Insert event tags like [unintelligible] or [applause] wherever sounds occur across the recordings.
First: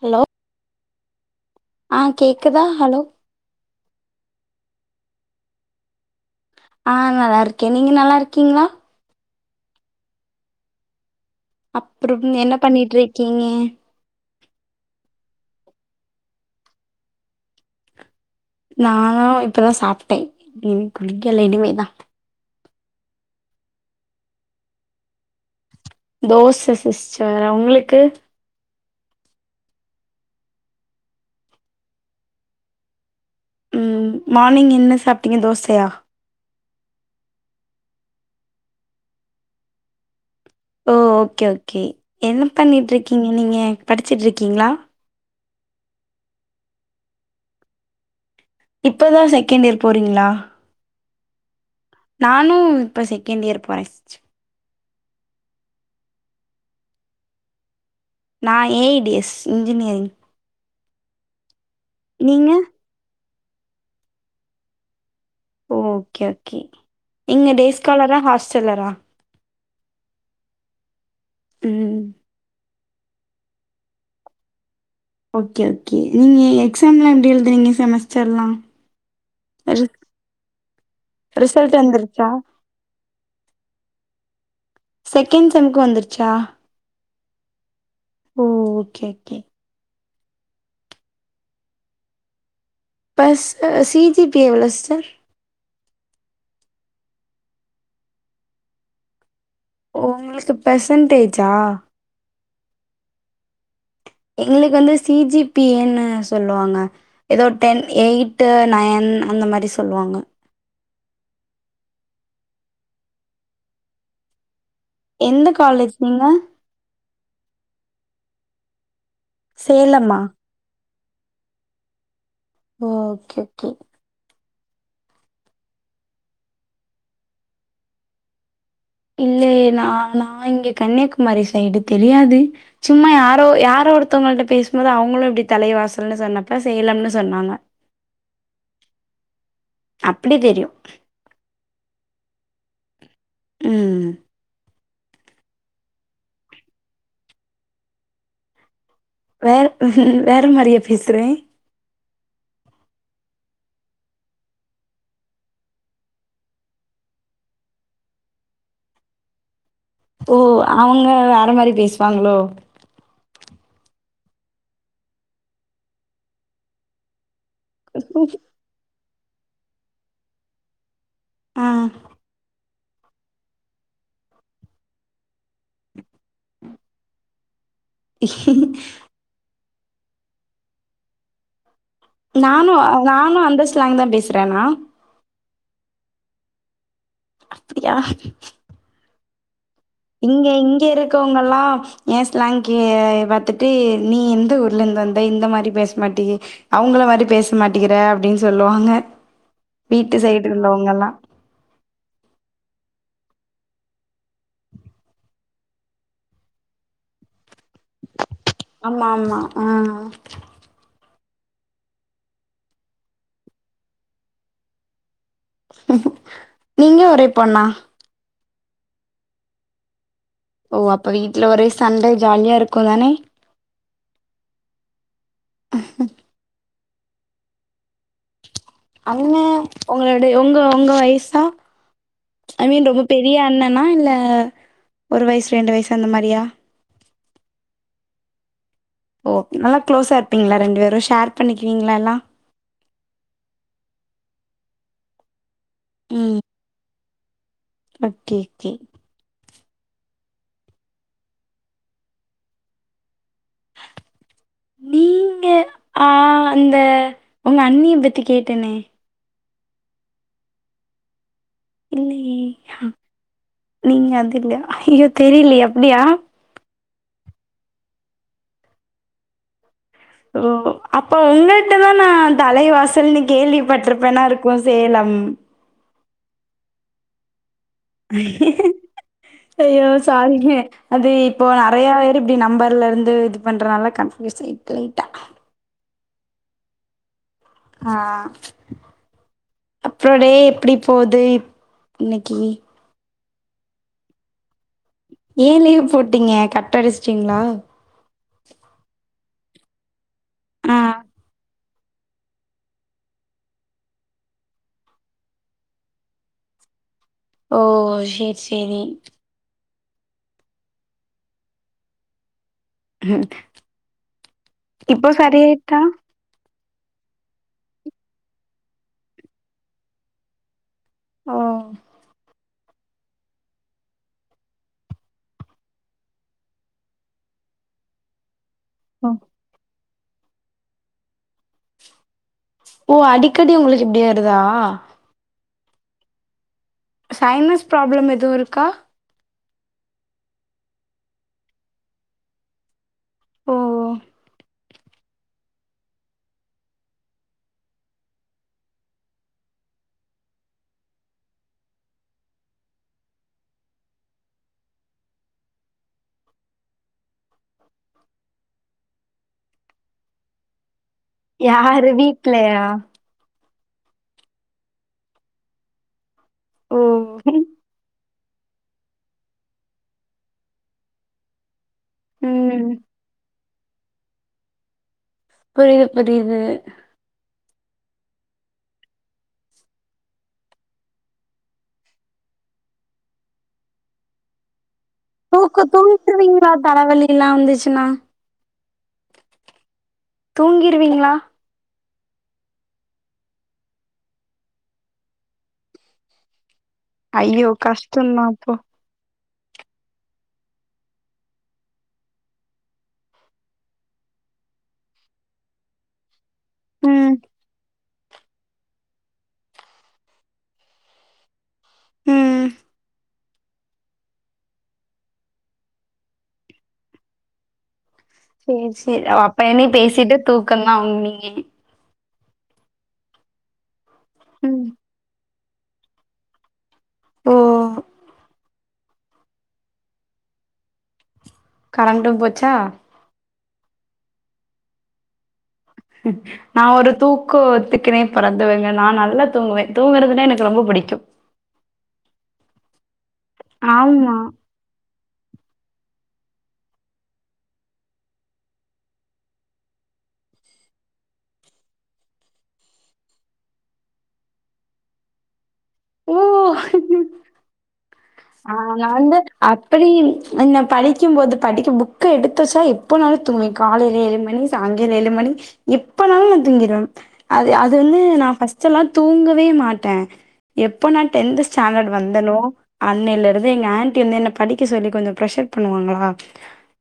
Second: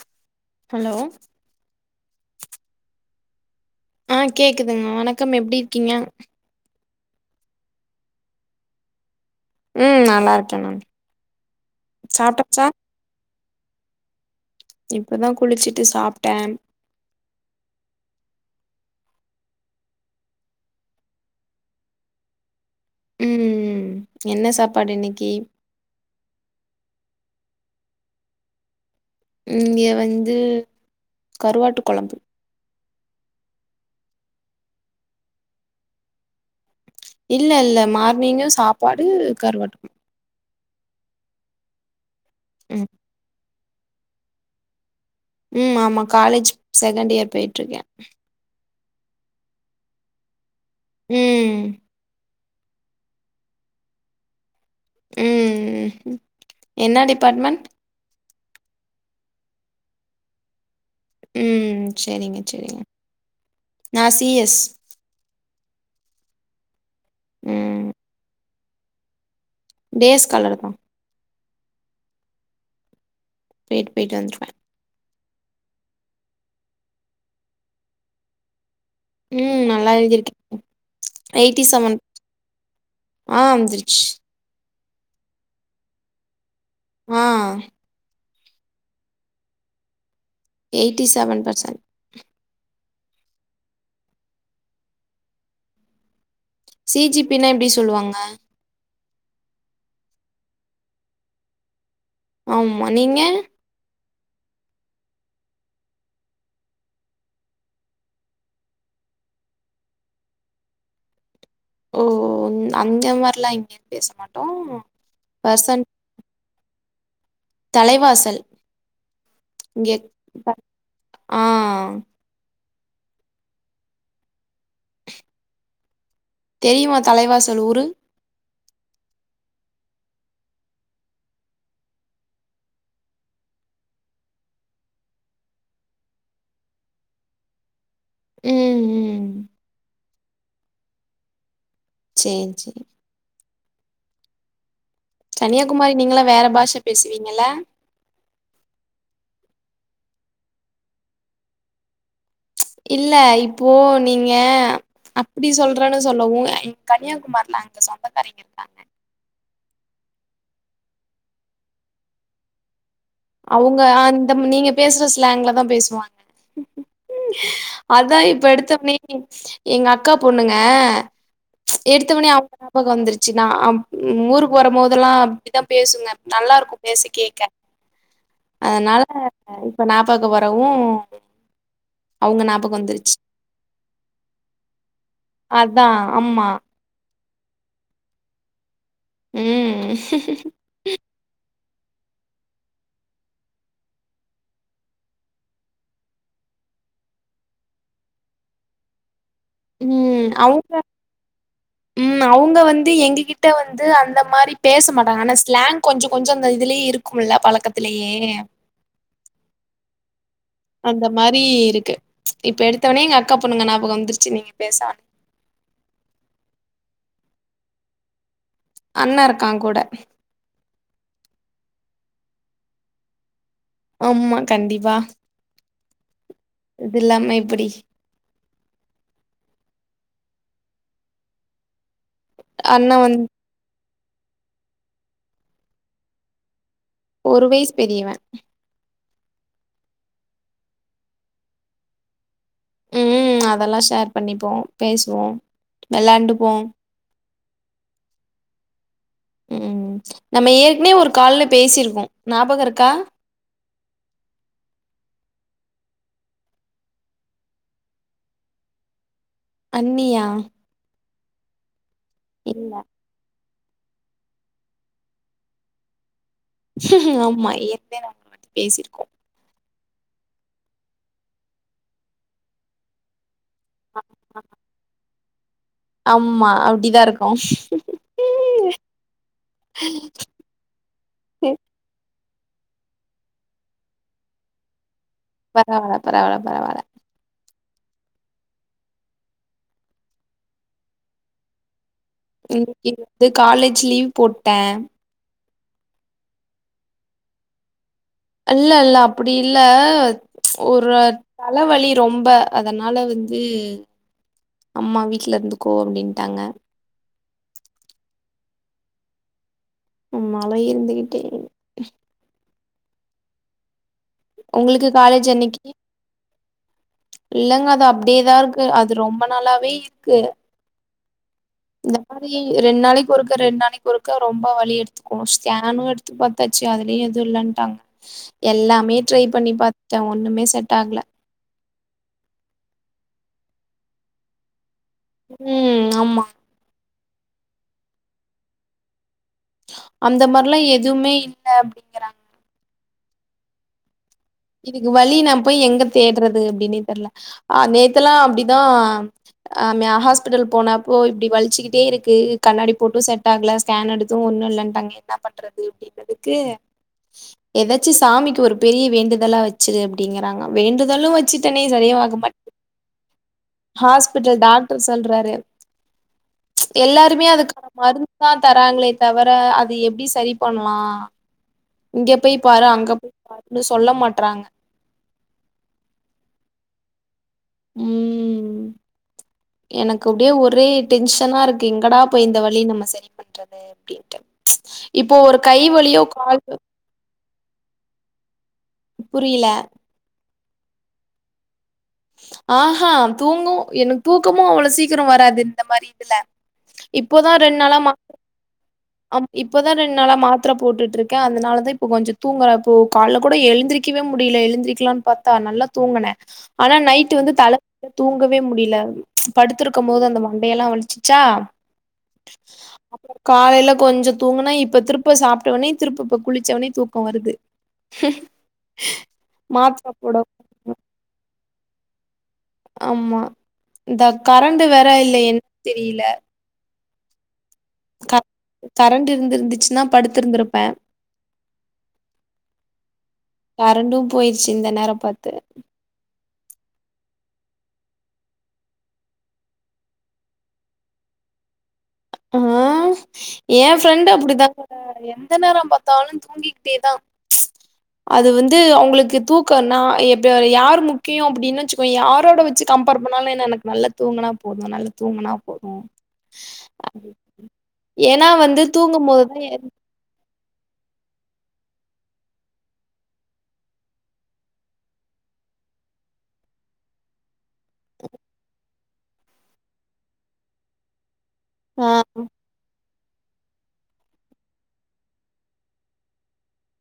Hello hello அ கேக்குதா hello அ கேக்குதுங் மா வணக்கம் எப்டி இருக்கீங்க ஆ நல்லா இருக்கே நீங்க நல்லா இருக்கீங்ளா ம் நல்லா இருக்க நா அப்புறம் என்ன பண்ணிட்டு இருக்கீங்க இப்பதா குளிச்சிட்டு சாப்ட்ட நானோ இப்பதா சாப்ட்டே இன்னு குளிக்கல இனிமேதா ம் என்ன சாப்பாடு இன்னக்கி தோச சிஸ்டர் உங்களுக்கு இங்க வந்து கருவாட்டு கொழம்பு ம் மார்னிங் என்ன சாப்ட்டீங்க தோசயா இல்ல இல்ல மார்னிங்ககோ சாப்பாடு கருவாட்டுக் கொழம்பு ஓ ஓகே ஓகே என்ன ம் பண்ணிட்டுருக்கீங்க நீங்க படிச்சிட்டுருக்கீங்ளா ம் ஆமா காலேஜ் செகண்ட் இயர் போயிட்டு இருக்க இப்பதா செகண்ட் இயர் போறீங்ளா ம் நானு இப்போ செகண்ட் இயர் போற சி ம் என்ன டிபார்ட்மென்ட் நா A I D S engineering ம் செரிங்க நீங்க செரிங்க நா சி எஸ் ஓகே ஓகே நீங்க டேஸ் ம் காலரா ஹாஸ்டல்லரா டேஸ்கால்லர் தா ம் பேய்ட் பேய்ட் வந்துருவே ஓகே ஒகே நீங்க எக்ஸாம்லா எப்டி எழுதுனிங்க செமஸ்டர்ல்லா ம் ரி நல்லா எழுதிருக்கே ரிசல்ட் வந்தருச்சா அ வந்திரிச்சு செகண்ட் செம்க்கு வந்துருச்சா அ ஒ okay okay eighty seven percent பஸ் சி ஜி பி எவ்ளோ சிஸ்டர் சி ஜி பி னா எப்டி சொல்லுவாங்க உங்களுக்கு பெர்சன்டேஜா ஆமா நீங்க எங்களுக்கு வந்து சி ஜி பி ஏ ன்னு சொல்லுவாங்க ஏதோ டென், எயி்ட் டு, நயன் அந்த மாரி சொல்லுவாங்க ஒ அந்த மாரிலா இங்க பேச மாட்டோ எந்த காலேஜ் நீங்க தலைவாசல் இங்க சேலமா? ப அ ஓகே ஓகே தெரியுமா தலைவாசல் ஊறு இல்லயே நா நா இங்க கன்னியாகுமாரி சைடு தெரியாது சும்மா யாரோ யாரோ ஒருத்தவங்கள்ட்ட பேசுபோது அவங்களு இப்டி தலைவாசல்ன்னு சொன்னப்ப சேலம்னு சொன்னாங்க [inaudible] ம் ம் அப்டி தெரியு சேரி சேரி ம் கன்னியாகுமாரி நீங்களா வேற பாஷ பேசுவீங்கல்ல வேற வேற மாரியா பேசுறே இல்ல இப்போ நீங்க அப்டி சொல்றேன்னு சொல்ல உ எ கன்னியாகுமார்ல அங்க சொந்தக்காரைங்க இருக்காங்க ஒ அவங்க வேற மாரி பேசுவாங்களோ அவங்க அ இந்த நீங்க பேசுற ஸ்லங்ல தா பேசுவாங்க அதா இப்ப எடுத்தவனே எங்க அக்கா பொண்ணுங்க ஆ எடுத்தவனே அவங்க நாபக வந்துருச்சு நா ஊருக்கு வரபோதெல்லா அப்டிதா பேசுங்க நல்லாருக்கு பேச கேட்க அதனால இப்ப நா பாக்க வரவு அவங்க நானு ஞாபகம் வந்துருச்சு நானு அந்த ஸ்லங் தா பேசுறேண்ணா அதா ஆமா அப்டியா ம் இங்க இங்க இருக்கவங்கள்லா ஏன் ஸ்லாங்கே பாத்துட்டு நீ எந்த ஊர்லேந்து வந்த இந்த மாரி பேச மாட்டேகி அவுங்கள மாரி பேச மாட்டேங்கிற அப்டின்னு சொல்லுவாங்க வீட்டு ம் சைடு அவுங்க உள்ளவங்கல்லா ம் அவுங்க வந்து எங்கக்கிட்ட வந்து அந்த மாரி பேச மாட்டாங்க ஆனா ஸ்லாங் கொஞ்சோ கொஞ்சோ அந்த இதுலயே இரு க்கும்ல பழக்கத்துலயே ஆமா ஆமா ஆ அந்த மாரி இருக்கு இப்ப எடுத்தோன்னே எங்க அக்கா பொண்ணுங்க ஞாபகோ வந்துருச்சு நீங்க பேச ஆரம் நீங்க ஒரே பொண்ணா அண்ணே இருக்கா கூட ஓ அப்போ வீட்ல ஒரே சண்ட ஜாலியா இருக்கு தானே ஆம்மா கண்டிப்பா இது இல்லாம எப்டி அண்ணா உங்கள விட உங்க உங்க வயிசா ஐ மீன் அண்ணா ரொம்போ வந்து பெரிய அண்ணனா இல்ல ஒரு வயஸ் ரெண்டு வயஸ் அந்த மாரியா ஒரு வயிஸ் பெரியவ ஓகே நல்லா க்ளோஸா இருப்பீங்களா ரெண்டு பேரு ஷேர் பண்ணிக்குவீங்களா எல்லா ம் அதலா ஷேர் பண்ணிப்போ பேசுவோ ம் வெளாண்டுப்போ ஓகே ஓகே ம் நம்ம ஏற்கனவே ஒரு கால்ல பேசிருக்கோ ஞாபக இருக்கா நீங்க ஆ அந்த உங்க அண்ணிய பத்தி கேட்டனே அண்ணியா இல்லையே இல்ல நீங்க அது இல்ல ஐய்யய்யோ தெரிலியே அப்டியா ஆமா ஏற்கனவே நம்ம [unintelligible] பேசிருக்கோ ஓ அப்ப உங்கள்ட்ட தா நா தலை வாசல்னு கேள்விப்பட்ருப்பேனா இருக்கு சேலம் ஆம்மா அப்டிதா இருக்கு அய்யோ சாரிங்க அது இப்போ நறையா பேர் இப்டி நம்பர்ல இருந்து இது பண்றனால கன்ஃயூஸ் ஆயிட்டு லைட்டா பரவால்ல பரவால்ல பரவால்ல ஆ அப்றோ டே எப்டி போது இப் இன்னக்கி [inaudible] வந்து காலேஜ் லீவ் போட்ட ஏ லீவ் போட்டீங்க கட் அடிச்சிட்டீங்களா இல்லல்ல அப்டி இல்ல ஆ ஒரு தலவலி ரொம்ப அதனால வந்து அம்மா வீட்ல இருந்துக்கோ அப்டின்ட்டாங்க ஓ செர் செரி ஆ மழையு இருந்துக்கிட்டே உங்களுக்கு இப்போ காலேஜ் சரி என்னைக்கு? ஆயிட்டா இல்லங்க அது அப்டே தா இருக்கு அது ரொம்ப நாளாவே இருக்கு ஓ இந்த மாரி ரெண் நாளைக்கி ஒருக்க ரெண் நாளைக்கி ஒருக்க ரொம்ப வலி எடுத் கோ ஸ்கேனு எடுத்து பாத்தாச்சு அதுலயு எதுவு இல்லட்டாங்க எல்லாமே ஓ ட்ரை பண்ணி பாத்துடே ஒண்ணுமே செட்டாகல ஓ அடிக்கடி உங்ளுக்கு இப்டி வருதா ம் ஆமா சைனஸ் ப்ராப்ளம் எதுவோ இருக்கா அந்த மாரிலா எதுவுமே இல்ல அப்டிங்கறாங்க ஓ ஓ இதுக்கு வலி நா போய் எங்க தேட்றது அப்டினே தெர்ல ஆ நேத்தலா அப்டிதா ஆ மியா ஹாஸ்பிட்டல் போனப்போ இப்டி வலிச்சிக்கிட்டே இருக்கு கண்ணாடி போட்டோ செட் ஆகல ஸ்கேன் எடுத்தோ ஒன்னோ இல்லன்ட்டாங்க என்ன பண்றது அப்டின்னதுக்கு எதாச்சு சாமிக்கு ஒரு பெரிய வேண்டுதலா வச்சுரு அப்டிங்குறாங்க வேண்டுதலு வச் சிடனே யாரு சரியாக மாட்டுது வீட்லயா ஹாஸ்பிட்டல் டாக்டர் சொல்றாரு ஓ எல்லாருமே அதுக்கான மருந்து துதா தராங்களே தவுர அது எப்டி சரி பண்ணலா இங்க போய் பாரு ம் அங்க போய் பாருன்னு சொல்ல மாட்றாங்க புரியுது புரியுது ம் ம் எனக்கு அப்டியே ஒரே டென்ஷனாருக்கு எங்கடா போய் இந்த வலி நம்ம சரி பண்றது அப்டின்ட்டு இப்போ ஒரு கை தூக்கு வலியோ கால் தூங்கிட்டுருவீங்களா தலைவலில்லா வந்துச்சுன்னா புரியல தூங்கிருவீங்களா ஆ ஹா தூங்கவு எனக்கு தூக்கமு அவ்ளோ சீக்கிரோ வராது இந்த மாரி இதுல இப்போதா ஐயோ ரெண்டு நாளா மா கஷ்டந்தா அப்போ ஆம் இப்போதா ரெண்டு நாளா மாத்தர போட்டுட்டு இருக்கே அதனாலதா இப்போ கொஞ்ச தூங்குறப்போ கால்ல கூட எழுந்திரக்கவே முடியல எழுந்திரிக்கலான்னு பாத்தா நல்லா தூங்குனே ஆனா நைட் ம் வந்து தல தூங்கவே முடியல படுத்திருக்கும் போது அந்த மண்டையெல்லா வலிச்சிச்சா ம் அப்பறோ காலையில கொஞ்சோ தூங்குனா இப்ப திருப்ப சாப்ட்டவோனே திரும்ப இப்ப குளிச்சோனே தூக்கோ வருது சேரி சேரி அப்ப இனி பேசிட்டு மாத்தாப்போட தூக்கோ தா உ நீங்க ஆமா இந்த கரண்ட் ம் வேற இல்லயேன்னு தெரியல ஓ ஓ க கரண்டு இருந்துச்சுன்னா படுத்துருந்துருப்பே கரண்டும் போச்சா கரண்டும் போயிருச்சு இந்த நேரோ பாத்து நா ஒரு தூக்கோ ஒத்துக்குனே பெறந்துவங்க நா நல்லா தூங்குவே தூங்குறதுன்னா எனக்கு ரொம்ப புடிக்கு ஆ எ ஃப்ரெண்டு் ஆமா அப்டிதா ஆ எந்த நேரோ பாத்தாலு தூங்கிக்கிட்டே தா அது வந்து அவங்களுக்கு தூக்கோ நா இப்ப யாரு முக்கியோ அப்டின்னு வச்சிங் இப்போ யாரோட வச்சு கம்பேர் பண்ணாலு எனக்கு நல்லா தூங்குனா போது நல்ல தூங்குனா போது ஓ ஏன்னா ஆ வந்து நா தூங்கும் வந்து போதுதா அப்டி இ என்ன படிக்கும்போது படிக்க புக்க எடுத்த வச்சா எப்போனாலு தூங்குவே காலையில ஏழுமணி சாய்ங்காலோ ஏழுமணி இப்பனாலு நா தூங்கிருவ அது அது வந்து நா ஃபஸ்ட் எல்லா தூங்கவே மாட்டே எப்ப நா டென்த் ஆ ஸ்டாண்டட் வந்தனோ அன்னையில இருந்து எங்க ஆன்டி வந்து என்ன படிக்க சொல்லி கொஞ்ச ப்ரெஷர் பண்ணுவாங்களா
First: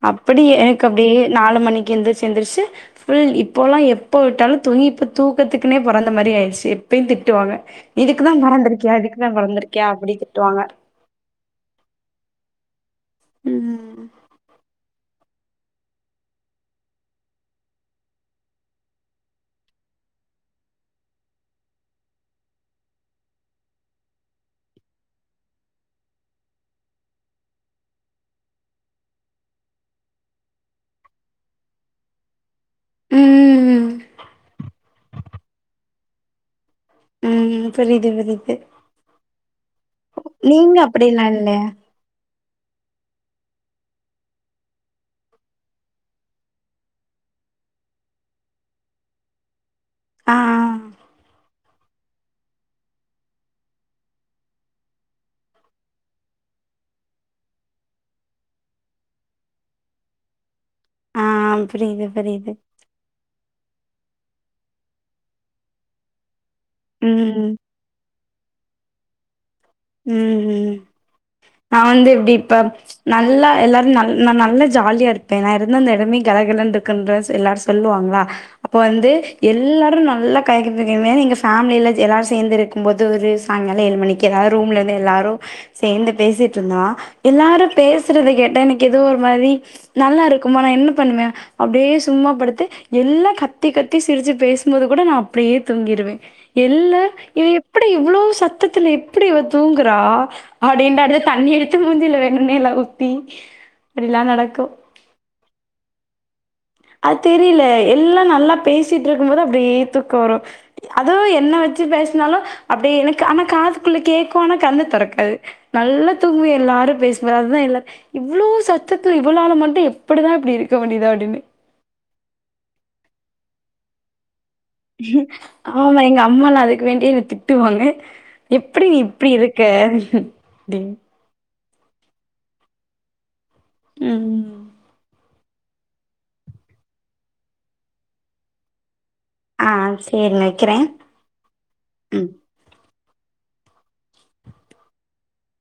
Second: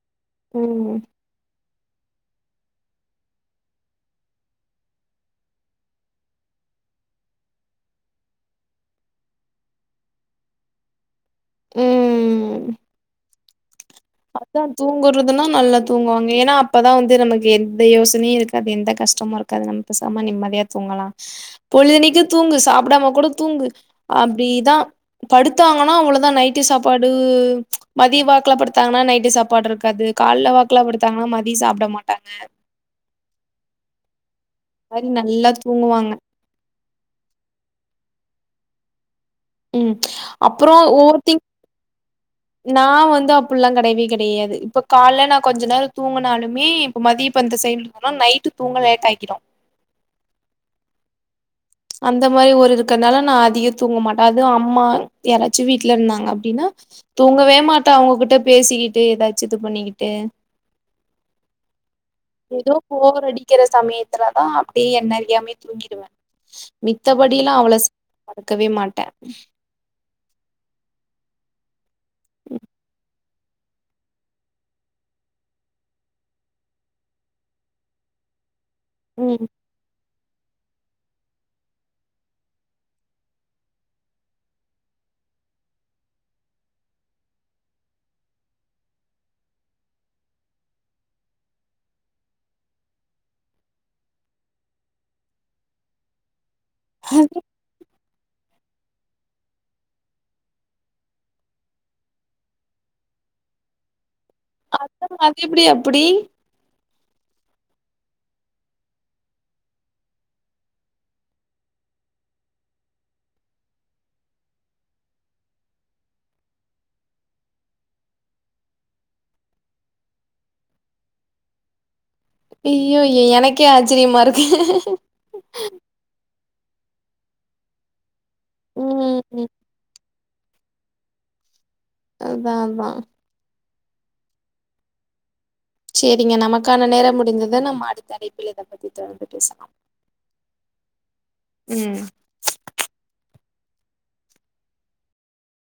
அப்டி எனக்கு ம் அப்டியே நாலு மணிக்கு எந்துருச்சு எந்துருச்சு ஃபுல் இப்போலா எப்போ விட்டாலு தூங்கி இப்ப தூக்கத்துக்குன்னே பொறந்த மாரி ஆயிருச்சு எப்பயு திட்டுவாங்க இதுக்கு தா பொறந்திருக்கியா இதுக்கு தா பொறந்திருக்கியா அப்டி திட்டுவாங்க ம் ம் ம் கரெக்டா தூங்கறதுன்னா நல்லா தூங்குவாங்க ஏனா அப்பதா வந்து நமக்கு எந்த யோசனையு இருக்காது அது எந்த கஷ்டமு இரு க்காது நம்ம பேசாம நிம்மதியா தூங்கலா பொழுதனைக்கு தூங்கு சாப்டாம கூட தூங்கு அப்டீதா படுத்தாங்கன்னா அவ்வளோதா நைட்டு சாப்பாடு மதிய வாக்கல படு த்தாங்கன்னா நைட்டு சாப்பாடு இருக்காது கால்ல வாக்குல படுத்தாங்கன்னா மதிய சாப்ட மாட்டாங்க ம் ம் ம் மாரி நல்லா தூங்குவாங்க ம் புரிது புரிது ம் நீங்க அப்றோ அப்டில்லா ஓவர் திங் இல்ல [inaudible] நா வந்து அப்புல்லா கடையவே கிடயாது இப்ப கால்ல நா கொஞ்ச நேரொ தூங்குனாலுமே இப்ப மதிய இப்ப இந்த சேம் ஆனா நைட்டு தூங்க லேட் ஆக்கிடு ஆ ஆ ஆ அந்த மாரி ஒரு இருக்கனால நா அதிகொ தூங்க மாட்ட அது அம்மா யாராச்சு வீட்ல இருந்தாங்க அப்டின்னா தூங்கவே மாட்டா அவங்ககுட்ட பேசிக்கிட்டு ஏதாச்சு இது பண்ணிக்கிட்டு ஆ புரியிது புரியிது ஏதோ போர் அடிக்கிற சமயத்துல தா அப்டி என்ன அறியாமயே தூங்கிடுவ மித்தபடிலா ம் அவ்ள ஸ் படுக்கவே மாட்ட ம் ம் நா வந்து எப்டி இப்ப நல்லா எல்லாரு நல் நா நல்லா ஜாலியா இருப்ப நா இருந்தா அந்த எடமே கலகலன்ருக்குன்ற சொ எல்லாரு சொல்லுவாங்களா அப்ப வந்து ம் எல்லாரு நல்லா கயக்கிதுகெங்க எங்க ஃபேமிலில எல்லாரு சேந்து இருக்கும் போது ஒரு சாங்னால ஏழு மணிக்கு எல்லாரு ரூம்லருந்து எல்லாரு சேந்து பேசிட்ருந்தொ எல்லாரு பேசுறத கேட்டா எனக்கு ஏதோ ஒரு மாரி நல்லாருக்குமா நா என்ன பண்ணுவ அப்டியே சும்மா படுத்து எல்லா கத்தி கத்தி சிரிச்சு பேசும்போது கூட நா அப்டியே தூங்கிடுவே என்ன ஹவ் இவ எப்டி இவ்ளோ சத்தத்துல எ ப்டி இவ தூங்குறா அடின்னாரு தண்ணி எடுத்து மூஞ்சில வேணுனே எல்லா ஊத்தி இப்டில்லா நடக்கு சத்தத்துல அது எப்டி அப்டி அ தெரில எல்லா நல்லா பேசிட்ருக்கும் போது அப்டியே துக்கொ வரு அதே என்ன வச்சு பேஸ்னாலு அப்டியே எனக்கு ஆனா காதுக்குள்ள கேக்கு ஆனா கண்ணு தெறக்காது நல்லா தூங்குவ எல்லாரு பேசுவாவ எல்லா இவ்ளொ சத்தத்துல இவளால மட்டு எப்புடிதா இப்டி இருக்க முடிதோ அப்டின்னு இய்யயோ எனக்கே ஆச்சிரியமா இருக்கு ஆமா எங்க அம்மாலா அதுக்கு வேண்டியே என்ன திட்டுவாங்க எப்டி ம் இப்டி ம். இருக்க அப்டினு அதா அதா ம் செரிங்க நமக்கான நேரொ முடிஞ்சது நம்ம அடுத்த அழைப்புல இத பத்தி தொடர்ந்து ஆ பேசனு சேரிங்க வெக்கிறே ம்